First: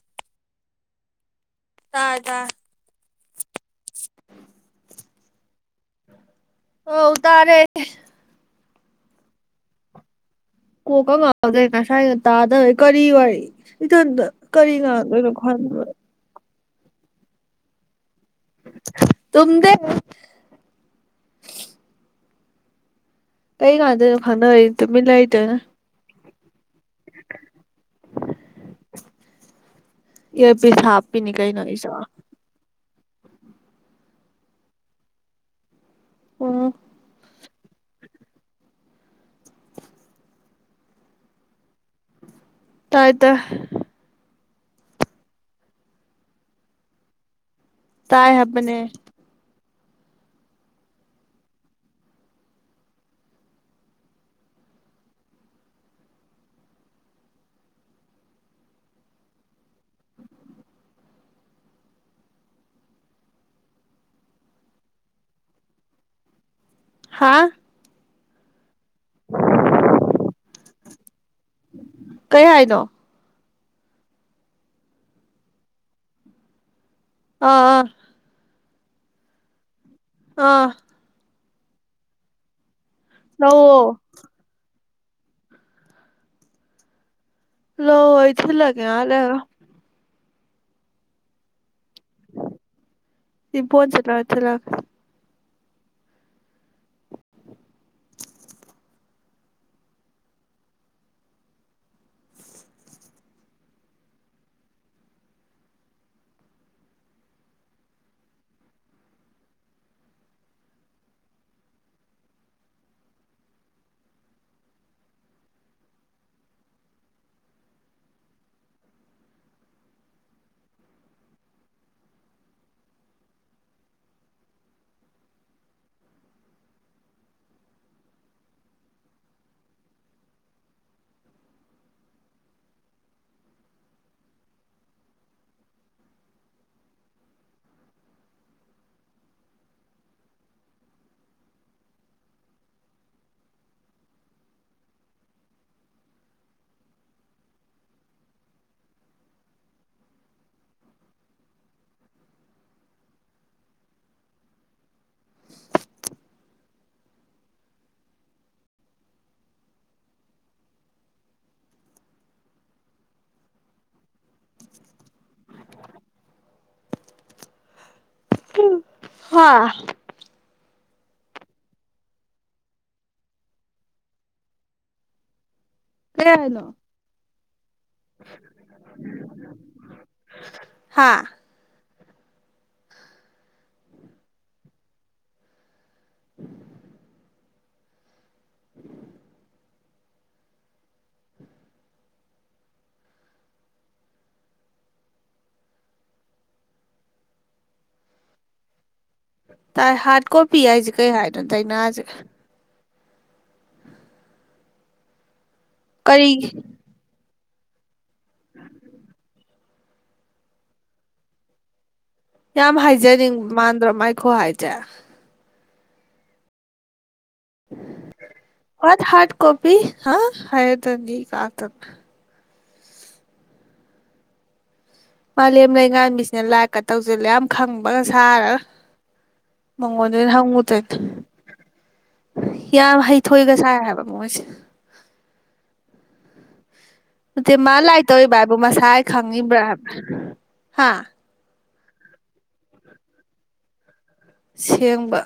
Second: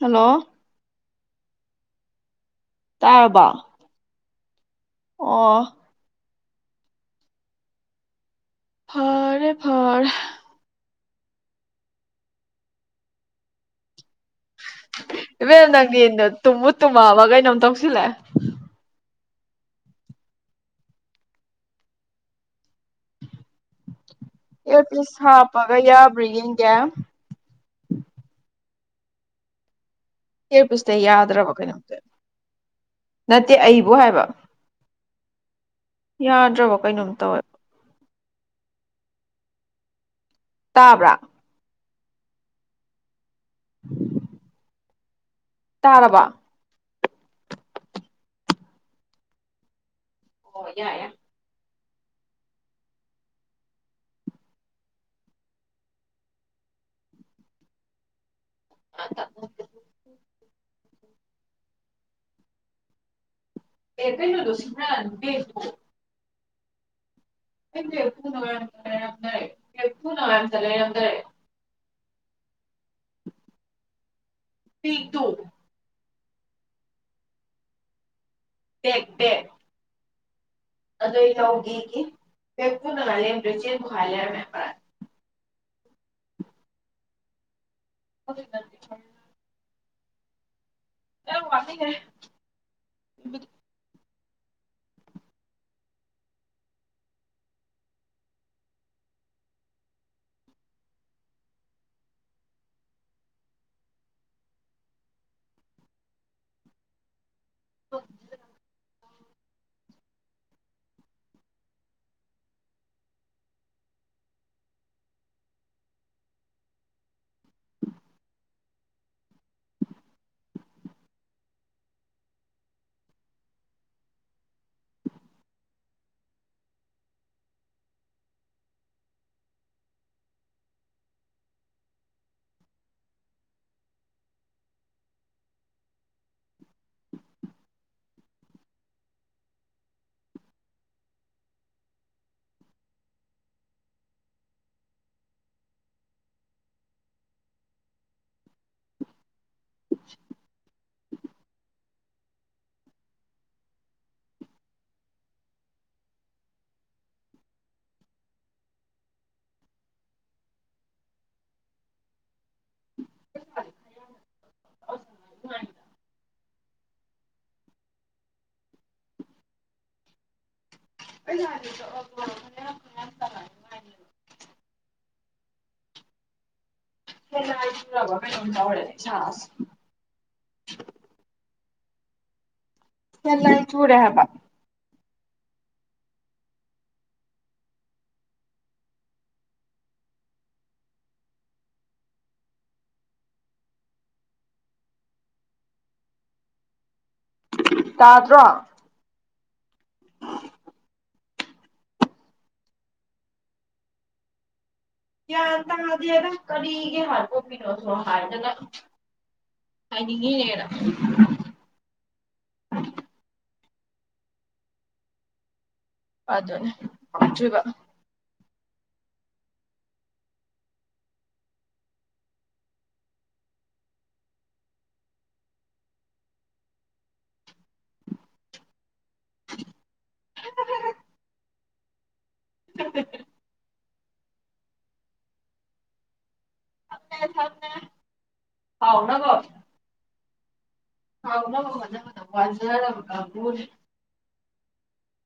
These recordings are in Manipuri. ꯍꯜꯂꯣ ꯇꯥꯢ ꯇꯥꯢ ꯇꯥꯔꯕꯣ ꯑꯣ ꯍꯧ ꯇꯥꯔꯦ ꯐꯔꯦ ꯐꯔꯦ ꯀꯣꯛꯀ ꯉꯥꯎꯗꯩ ꯉꯁꯥꯏꯅ ꯇꯥꯗꯕꯩ ꯀꯔꯤ ꯋꯥꯔꯤ ꯏꯊꯟꯇ ꯀꯔꯤꯒꯥꯗꯔꯣ ꯈꯥꯟ ꯏꯕꯦꯝ ꯅꯪꯗꯤꯅ ꯇꯨꯝꯕꯨ ꯇꯨꯝꯃꯑꯕ ꯀꯩꯅꯣꯝ ꯇꯧꯁꯤꯂꯛꯑꯦꯇꯧꯁꯤꯜꯂꯦ ꯇꯨꯗꯦ ꯀꯩ ꯀꯥꯟꯗꯣꯢꯅꯣ ꯑꯌꯔ ꯄꯤꯁ ꯍꯥꯄꯒ ꯌꯥ ꯄ꯭ꯔꯤ ꯌꯦꯡꯒꯦ [inaudible] ꯏꯌꯔ ꯄꯤꯁ ꯏꯌꯥꯔꯄꯤꯁꯇ ꯍꯥꯄꯤꯅꯤ ꯌꯥꯗ꯭ꯔꯕ ꯀꯩꯅꯣ ꯀꯩꯅꯣꯝ ꯑꯩꯁꯨ ꯇꯧꯋꯦ ꯅꯠꯇꯦ ꯑꯩꯕꯨ ꯍꯥꯏꯕ ꯎꯝ ꯌꯥꯗ꯭ꯔꯕꯣ ꯀꯩꯅꯣꯝ ꯇꯧꯋꯦꯕ ꯇꯥꯕ꯭ꯔꯥ ꯇꯥꯏ ꯇꯥꯢ ꯎ ꯇꯥꯔꯕ ꯇꯥꯏ ꯍꯥꯢꯕꯅꯦ ꯑꯣ ꯌꯥ ꯌꯥ ꯑ ꯑꯦ ꯀꯩꯅꯣꯗꯨ ꯁꯤꯃ꯭ꯔ ꯀ ꯇ ꯍꯥꯥ ꯍ [unintelligible] ꯑꯦ ꯀꯩ ꯍꯥꯏꯅꯣ ꯄꯤꯇꯣ ꯑꯥ ꯕꯦꯛ ꯕꯦꯛ ꯑꯥ ꯑꯗꯨꯗ ꯐ ꯆꯦꯟ ꯂꯧꯋꯣ ꯄꯣꯈꯥꯢ ꯂꯩꯔꯝꯃꯦ ꯍꯥꯢꯕ ꯂꯧ ꯑꯩ ꯊꯤꯜꯍꯜꯂꯛꯀꯦ ꯉꯥꯢꯍꯥꯛ ꯂꯩꯔꯒ ꯑ ꯋꯥꯅꯤꯒꯦ ꯏꯕꯣ ꯆꯠ ꯏꯂ ꯑꯣ [unintelligible] [unintelligible] ꯍ ꯑ ꯌꯥꯅꯤ ꯇꯅꯤ ꯀꯩ ꯑꯂꯣ ꯍꯂꯕ ꯀꯩꯅ ꯇꯦ ꯆ ꯍꯥ ꯆꯂ ꯆꯨꯔꯨꯔꯦ ꯍꯥꯏꯕ [unintelligible] ꯇꯥ ꯇ꯭ꯔꯣ ꯇꯥꯏ ꯍꯥꯠ ꯀꯣ ꯄꯤ ꯍꯥꯏꯁꯤ ꯀꯩ ꯍꯠ ꯗꯏꯅꯖ ꯀ ꯃꯗ ꯀꯔꯤꯒꯤ ꯀꯅꯤꯒꯦ ꯃꯥꯦ ꯀꯣꯕꯤꯔꯁꯣ ꯍꯗ ꯀꯅꯤꯡꯉꯅꯦꯗꯥ ꯌꯥꯝ ꯍꯥꯏꯖꯅꯤꯡꯕ ꯃꯥꯥꯟꯗ꯭ꯔ ꯃꯥꯏ ꯈꯣꯍ ꯍꯥꯏ ꯆꯦ ꯑꯗꯨ ꯑꯗꯨꯅꯦ ꯍꯧꯆꯣꯏꯕ ꯃ ꯍ ꯍꯥꯠ ꯀꯣꯄꯤꯤ ꯑ ꯍꯥꯏꯗꯅꯤꯒꯇꯗ ꯃꯥꯂꯦꯝ ꯂꯩꯉꯥꯟꯕꯤꯁꯤꯅ ꯂꯥꯛꯀ ꯇꯧꯁꯤꯜꯂꯦ ꯌꯥꯝ ꯈꯪꯕꯒ ꯁꯥꯔꯒ ꯃꯉꯣꯟꯗꯩꯅ ꯍꯪꯉꯨꯗꯣꯏꯅꯦ ꯌꯥꯝ ꯍꯩꯊꯣꯏꯒ ꯁꯥꯏ ꯍꯥꯏꯕ ꯃꯣꯁ ꯑꯗꯨꯗꯤ ꯃꯥ ꯂꯥꯏ ꯇꯧꯔꯤꯕ ꯍꯥꯏꯕ ꯃꯁꯥ ꯈꯪꯉꯤꯕ꯭ꯔꯥ ꯍꯥꯏꯕ ꯍꯥ ꯍꯥꯎ ꯋꯥꯖꯔ ꯀꯕꯨ ꯁꯦꯡꯕ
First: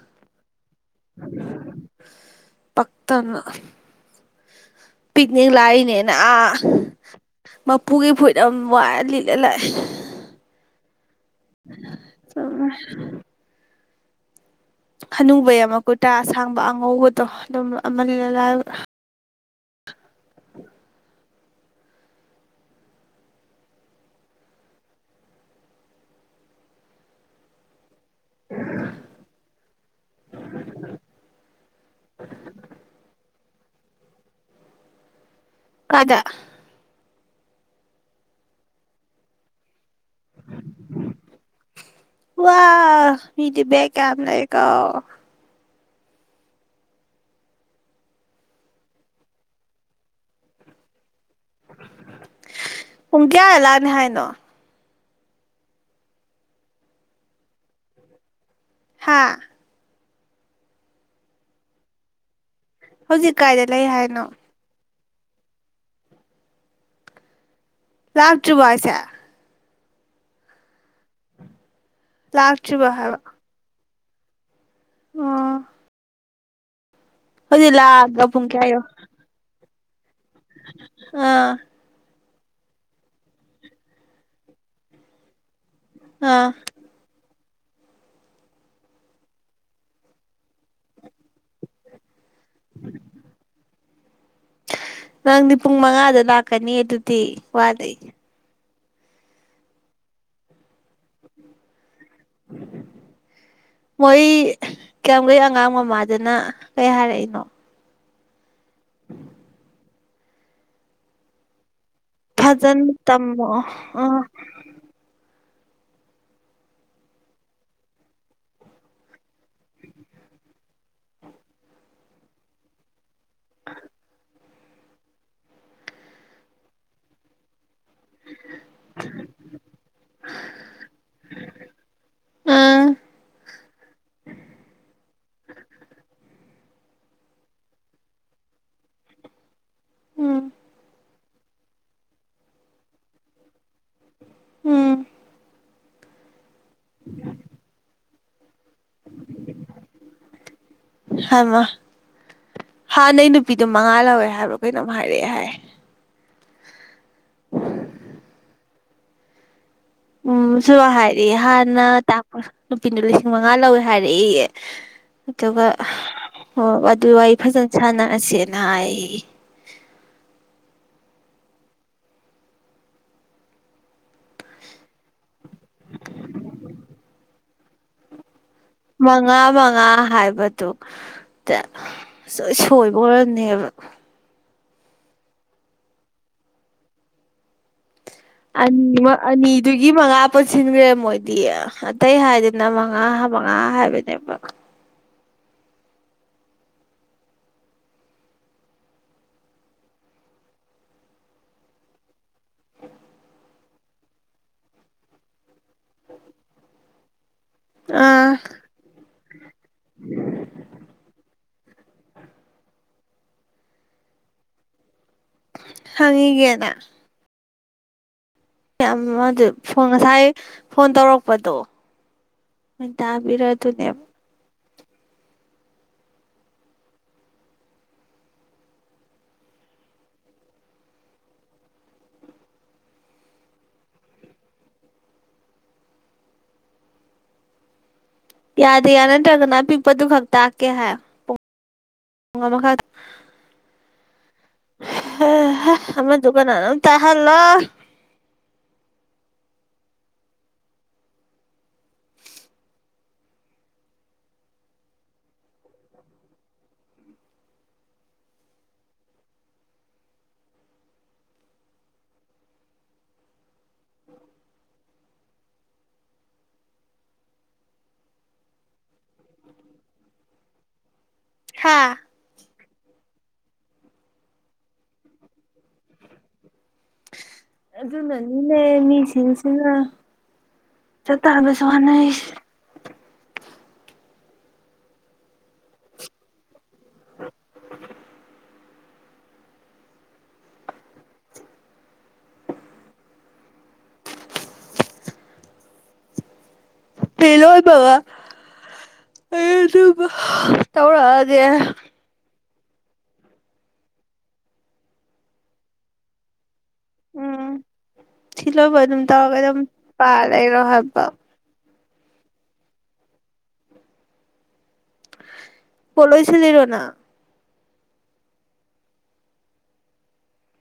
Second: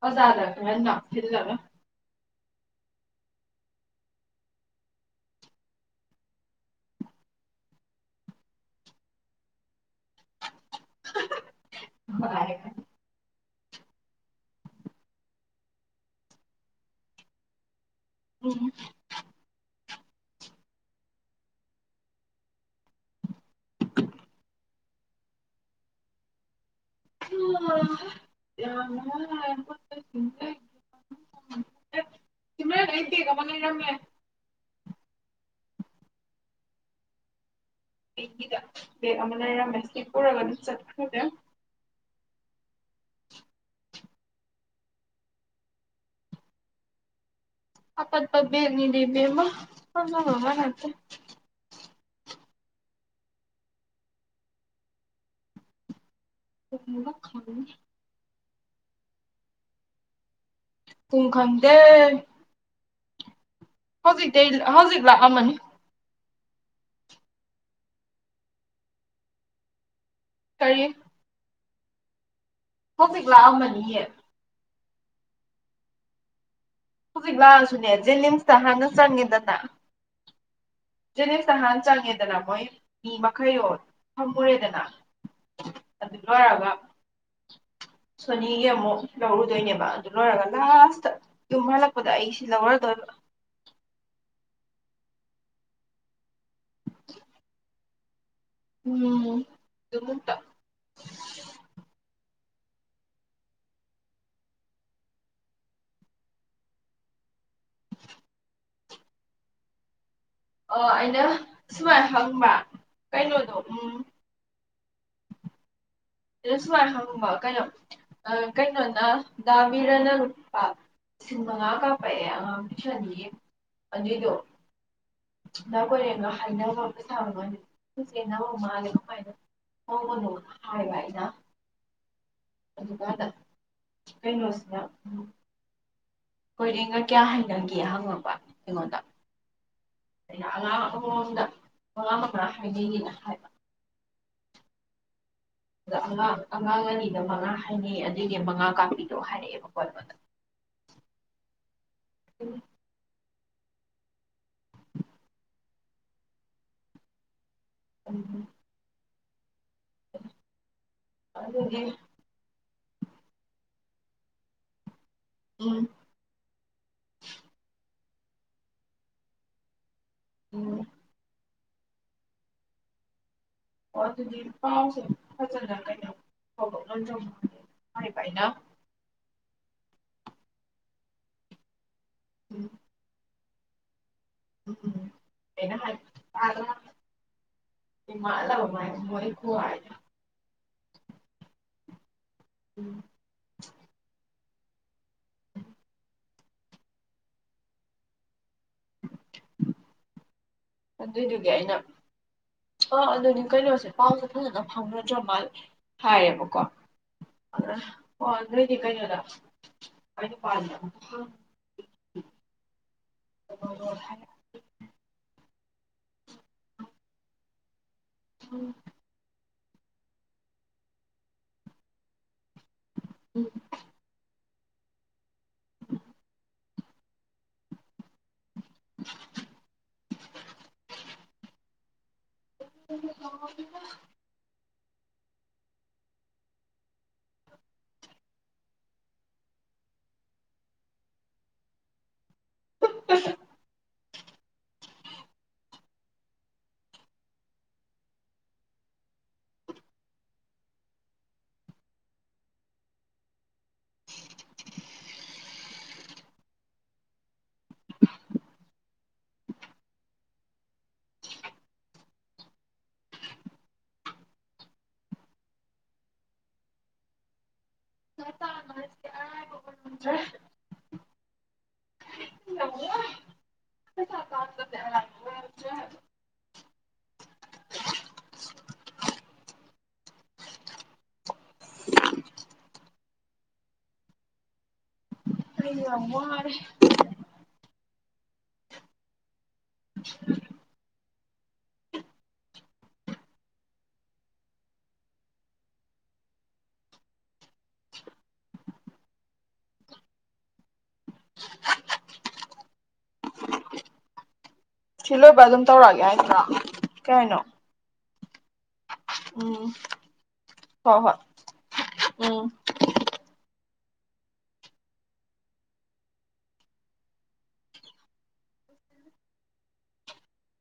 ꯍꯖꯥꯗ ꯐꯂ ꯄꯛꯇꯅ ꯄꯤꯛꯅꯤꯛ ꯂꯥꯛꯏꯅꯦꯅ ꯃꯄꯨꯒꯤ ꯐꯨꯠ ꯌꯥꯝ ꯋꯥꯔ ꯂꯤꯠꯂ ꯂꯥꯛꯏꯦ ꯆꯃ ꯑꯅꯨꯕꯩ ꯑꯃꯀꯨꯇꯥ꯭ꯔꯥ ꯑꯁꯥꯡꯕ ꯑꯉꯧꯕꯗꯣ ꯑꯗꯨꯝ ꯑꯃꯅ [inaudible] [unintelligible] [unintelligible] ꯂꯩꯔꯝꯃꯦ ꯀꯥꯏꯗ ꯗ ꯑꯅ ꯃꯦꯁꯄꯨꯔ ꯑꯒꯗ ꯆꯠꯈ꯭ꯔꯗ [inaudible] ꯋꯥ ꯃꯤꯗꯤ ꯕꯦꯛ ꯌꯥꯝ ꯂꯩꯀꯣ ꯑꯄꯠꯄꯕꯦꯔꯅꯤꯗꯦꯕꯦꯝꯃꯃ ꯃꯃꯅꯥꯠꯇꯦ [inaudible] ꯄꯨꯡ ꯀꯌꯥꯗ ꯂꯥꯛꯅꯤ ꯍꯥꯢꯅꯣ ꯃꯂ ꯈ [inaudible] ꯍꯥꯥ ꯄꯨꯡ ꯈꯪꯗꯦ ꯍꯧꯖꯤꯛ ꯀꯥꯏꯗ ꯂꯩ ꯍꯥꯏꯅꯣ ꯂꯥꯛ ꯑꯛꯃꯅꯤ ꯂꯛꯇꯔꯤꯕꯣ ꯍꯥꯏꯁꯦ ꯀꯔꯤ ꯂꯥꯛꯇ꯭ꯔꯤꯕ ꯍꯥꯏꯕ ꯍꯧꯖꯤꯛ ꯂꯛꯑꯝꯃꯅꯤꯌꯦ ꯑꯣ ꯍꯧꯖꯤꯛ ꯂꯥꯛꯑꯁꯨꯅꯦ ꯂꯥꯛꯑꯒ ꯄꯨꯡ ꯖꯦꯅꯤꯝꯁꯇ ꯀꯌꯥ ꯌꯧ ꯍꯥꯟꯅ ꯆꯪꯉꯦꯗꯅ ꯅꯤ ꯑꯥ ꯁꯍꯟ ꯆꯥꯂꯤꯌꯥ [inaudible] ꯃꯣꯏ ꯃꯤ ꯃꯈꯩꯗꯣ ꯊꯝꯃꯨꯔꯦꯗꯅ ꯑꯗꯨ ꯑꯥ ꯂꯣꯢꯔꯕ ꯁꯣꯅꯤꯒꯤ ꯑꯃꯨꯛ ꯂꯧꯔꯨꯗꯣꯏꯅꯦꯕ ꯑꯗꯨ ꯂꯣꯏꯔꯒ ꯂꯥꯁꯇ ꯌꯨꯝ ꯍꯜꯂꯛꯄꯗ ꯑꯩꯁꯤ ꯂꯧꯔꯗꯣꯏꯕ ꯅꯪꯗꯤ ꯄꯨꯡ ꯃꯉꯥꯗ ꯂꯥꯛꯀꯅꯤ ꯑꯗꯨꯗꯤ ꯋꯥꯗꯩ ꯎꯝ ꯑꯗꯨꯇ [inaudible] ꯃꯣꯏ ꯀꯌꯥꯝꯒꯩ ꯑꯉꯥꯡ ꯃꯃꯥꯗꯨꯅ ꯀꯩ ꯍꯥꯏꯔꯛꯏꯅꯣ ꯑꯣ ꯑꯩꯅ ꯁꯨꯃꯥꯏꯅ ꯍꯪꯕ ꯐꯖꯅ ꯇꯝꯃꯣ ꯀꯩꯅꯣꯗꯣ ꯎꯝ ꯑꯣ ꯑꯩꯅ ꯁꯨꯃꯥꯏꯅ ꯍꯪꯕ ꯀꯩꯅꯣ ꯀꯩꯅꯣꯅ ꯗꯥ ꯕꯤꯔꯅ ꯂꯨꯄꯥ ꯂꯤꯁꯤꯡ ꯃꯉꯥ ꯀꯥꯞꯄꯛꯑꯦ ꯑꯉꯥꯡ ꯇꯨꯏꯁꯟꯒꯤ ꯑꯗꯨꯏꯗꯣ ꯗꯥ ꯀꯣꯏꯔꯦꯡꯒ ꯍꯥꯏꯅꯕ ꯄꯩꯁꯥ ꯃ ꯁ ꯃꯥꯅꯦ ꯀꯃꯥꯏꯅ ꯐꯣꯡꯕ ꯍꯥꯏ ꯑꯥ ꯑꯗꯨꯀꯥꯟꯗ ꯀꯩꯅꯣꯁꯤꯅ ꯍꯣꯏꯔꯦꯟꯒ ꯀꯌꯥ ꯍꯥꯏꯅꯒꯦ ꯍꯪꯉꯛꯄ ꯑꯩꯉꯣꯟꯗ ꯑꯩꯅ ꯎꯝ ꯑꯉꯥꯡ ꯑꯃꯃꯝꯗ ꯃꯉꯥ ꯃꯉꯥ ꯄꯤꯕꯤꯌꯦꯅ ꯍꯥꯏꯕ ꯎꯝ [unintelligible] ꯑꯉꯥꯡ ꯑꯅꯤꯗ ꯃꯉꯥ ꯍꯥꯏꯅꯩ ꯃꯉꯥ ꯀꯥꯡꯕꯤꯌꯣ ꯍꯥꯏꯔꯛꯑꯦꯕ ꯀꯣꯕꯗ ꯍꯥꯏꯃ ꯅꯨꯄꯤꯗꯨꯣ ꯃꯉꯥ ꯂꯧꯋꯦ ꯍꯥꯏꯕ꯭ꯔꯣ ꯀꯩꯅꯣꯝ ꯍꯥꯏꯔꯛꯑꯦ ꯍꯥꯏ ꯎꯝ ꯎꯝ ꯁꯨ ꯑ ꯍꯥꯏꯔꯤ ꯑꯗꯨꯗꯤ ꯍꯥꯥꯟꯅ ꯇꯥꯄ ꯅꯨꯄꯤꯅꯣ ꯂꯤꯁꯤꯡ ꯃꯉꯥ ꯂꯧꯋꯦ ꯍꯥꯏꯔꯛꯏꯌꯦ ꯑꯗꯨꯒ ꯎꯝ ꯍ ꯑꯗꯨ ꯋꯥ ꯐꯖꯅ ꯁꯥꯟꯅꯔꯁꯤ ꯆꯅꯥꯏ ꯎꯝ ꯑꯣ ꯑꯗꯨꯗꯤ ꯄꯥꯎꯁꯦ ꯐꯖꯅ ꯀꯥꯏ ꯐꯥꯎꯛꯅ ꯆꯣꯡ ꯃꯥ ꯐꯥꯏꯅ ꯃꯉꯥ ꯃꯉꯥ ꯍꯥꯏꯕꯗꯨ ꯁꯣꯏꯕ ꯑꯣꯏꯔꯅꯦꯕ [unintelligible] ꯎꯝꯩꯅ ꯑꯅꯤ ꯑꯅꯤꯗꯨꯒꯤ ꯃꯉꯥ ꯄꯨꯟꯁꯤꯟꯈ꯭ꯔꯦ ꯃꯣꯏꯗꯤ ꯑꯇꯩ ꯍꯥꯏꯗꯅ ꯃꯉꯥ ꯃꯉꯥ ꯍꯥꯏꯕꯅꯦꯕ ꯑꯗꯨꯏꯗꯨꯒꯤ ꯑꯩꯅ ꯑꯥ ꯑꯗꯨꯗꯤ ꯀꯩꯅꯣꯁꯦ ꯄꯥꯎꯁꯦ ꯐꯖꯅ ꯐꯪꯅꯗ꯭ꯔ ꯃꯥꯜ ꯍꯥꯏꯌꯦꯦꯕꯀꯣ ꯑ ꯑꯣ ꯑꯥ ꯑꯗꯦ ꯆ ꯀꯩꯅꯂ ꯑ ꯄꯔꯂ [unintelligible] ꯍꯪꯤꯒꯦꯗ ꯑꯗꯨ ꯉꯁꯥꯏ ꯐꯣꯟ ꯇꯧꯔꯛꯄꯗꯣ ꯃ ꯇꯥꯕꯤꯔ ꯑꯗꯨꯅꯦ [unintelligible] ꯌꯥꯗ ꯌꯥꯅ ꯇꯒꯅꯥ ꯄꯤꯄ ꯇ ꯈꯛ ꯇꯥ ꯀ ꯍꯥꯏ ꯑꯣ ꯃꯈꯥ ꯑꯃ ꯀꯥꯟꯅ ꯇ ꯍꯜ ꯂꯣ ꯎꯝ ꯁ ꯍꯥꯥ ꯑꯗꯨꯅꯅꯤꯅꯦ ꯃꯤꯁꯤꯡꯁꯤꯅ ꯆꯠꯠꯇꯅꯕꯁꯨ ꯍꯣꯠꯅꯩ ꯌꯥꯉ ꯍꯔꯦ ꯂꯣꯏꯕꯕꯥ ꯑꯗꯨ ꯇꯧꯔꯛꯑꯒꯦ ꯁꯤ ꯂꯣꯏꯕ ꯑꯗꯨꯝ ꯇꯧꯔꯛꯑꯒꯦ ꯍꯥꯏꯗ꯭ꯔꯥ ꯀꯩ ꯍꯥꯏꯅꯣ ꯊꯂꯣꯕꯔ ꯇꯧꯒ ꯑꯗꯨꯝ ꯎꯝ ꯄꯥ ꯂꯩꯔꯣ ꯍꯣꯏ ꯍꯥꯏꯕ ꯍꯣꯏ ꯎꯝ ꯄꯣꯂꯣꯏꯁꯤꯔꯣꯅꯥ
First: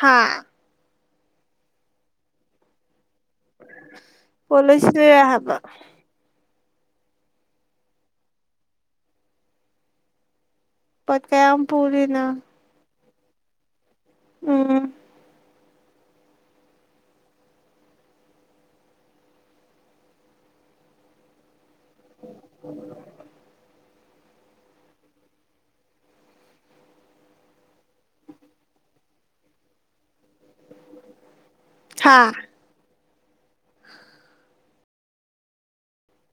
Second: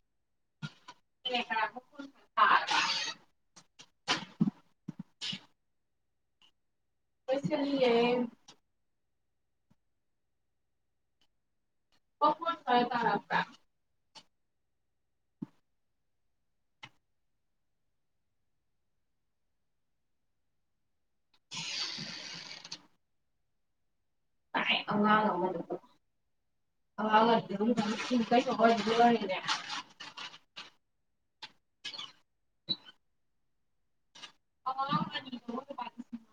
ꯍꯥꯥ ꯇꯥꯔꯕ ꯄꯣꯂꯁꯤ ꯍꯕ ꯂꯣꯏꯁꯤꯜꯂꯤꯌꯦ ꯄꯠ ꯀꯌꯥ ꯑꯃ ꯄꯔꯤꯅ ꯃꯈꯣꯟ ꯈꯔ ꯇꯥꯔꯛꯄ꯭ꯔꯥ ꯎꯝ [unintelligible] ꯇꯥꯏ ꯑꯉꯥꯡ ꯑꯃꯗꯣ [unintelligible] ꯍꯥꯥ ꯑꯉꯥꯡ ꯑꯅꯤꯗꯨꯕꯨ ꯂꯨꯄꯥ ꯂꯤꯁꯤꯡ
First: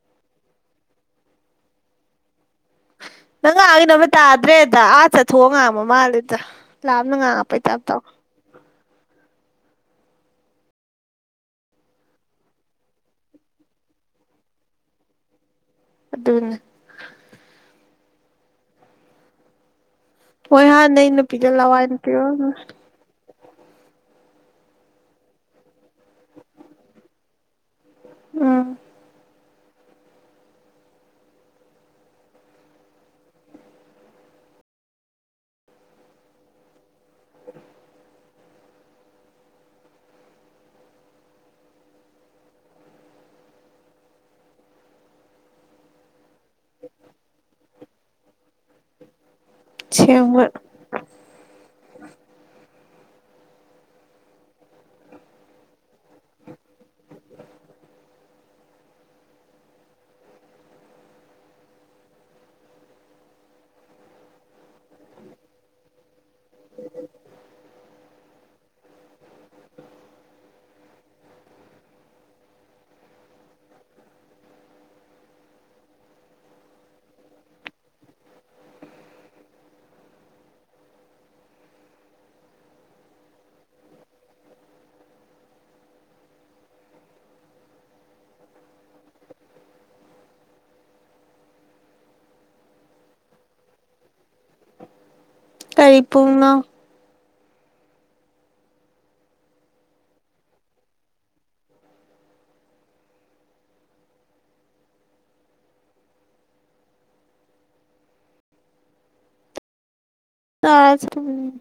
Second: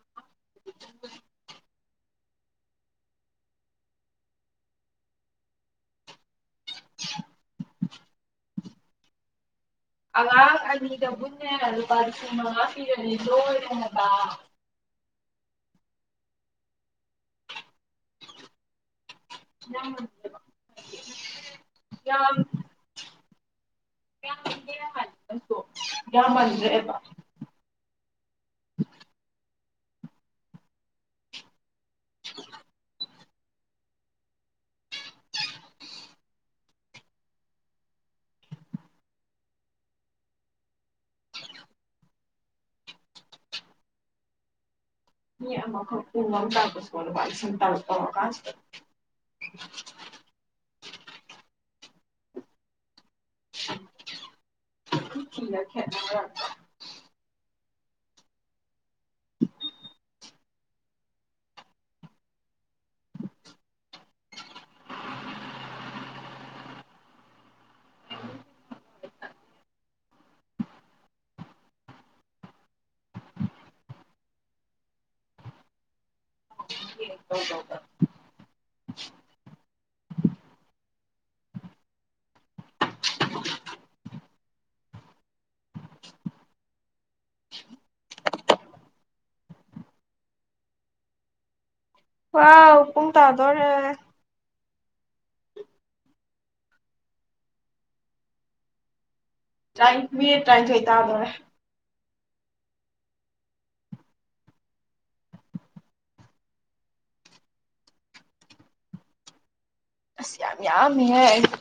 ꯅꯪ ꯉꯥꯡꯀꯩ ꯑꯃ ꯇꯥꯔꯦ ꯑꯥ ꯆꯠꯊꯣꯛꯑ ꯉꯥꯡꯕ ꯃꯥꯜꯂꯦꯗ ꯂꯥꯞꯅ ꯉꯥꯡꯉꯛꯄꯩ ꯇꯞ ꯇꯥꯎ [unintelligible] ꯑꯗꯨꯗ ꯍꯣꯏ ꯍꯥꯅꯩ ꯅꯨꯄꯤꯗꯣ ꯂꯋꯥꯅꯤꯄꯤ ꯌꯥꯝ ꯑꯣꯏꯔꯝꯅꯤ ꯌꯥꯝ ꯃꯟꯗ꯭ꯔꯦꯕ ꯎꯝ [unintelligible] [unintelligible] ꯁꯦꯡꯕ [unintelligible] [unintelligible] [unintelligible] ꯇꯧ ꯇꯧꯗꯅ ꯋꯥ ꯄꯨꯡ ꯇꯥꯗꯔꯦ ꯀꯔꯤ ꯄꯨꯡꯅꯣ ꯇꯥꯏ ꯃꯤꯅꯦꯠ ꯇꯥꯏꯅꯤꯊꯣꯏ ꯇꯥꯗꯣꯔꯦ ꯑꯁ ꯌꯥꯝ ꯇꯥꯔ ꯌꯥꯃꯦ ꯍꯥꯏ ꯆꯠꯄꯅꯤ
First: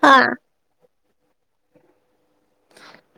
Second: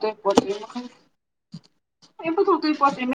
ꯍꯥ [unintelligible] [unintelligible]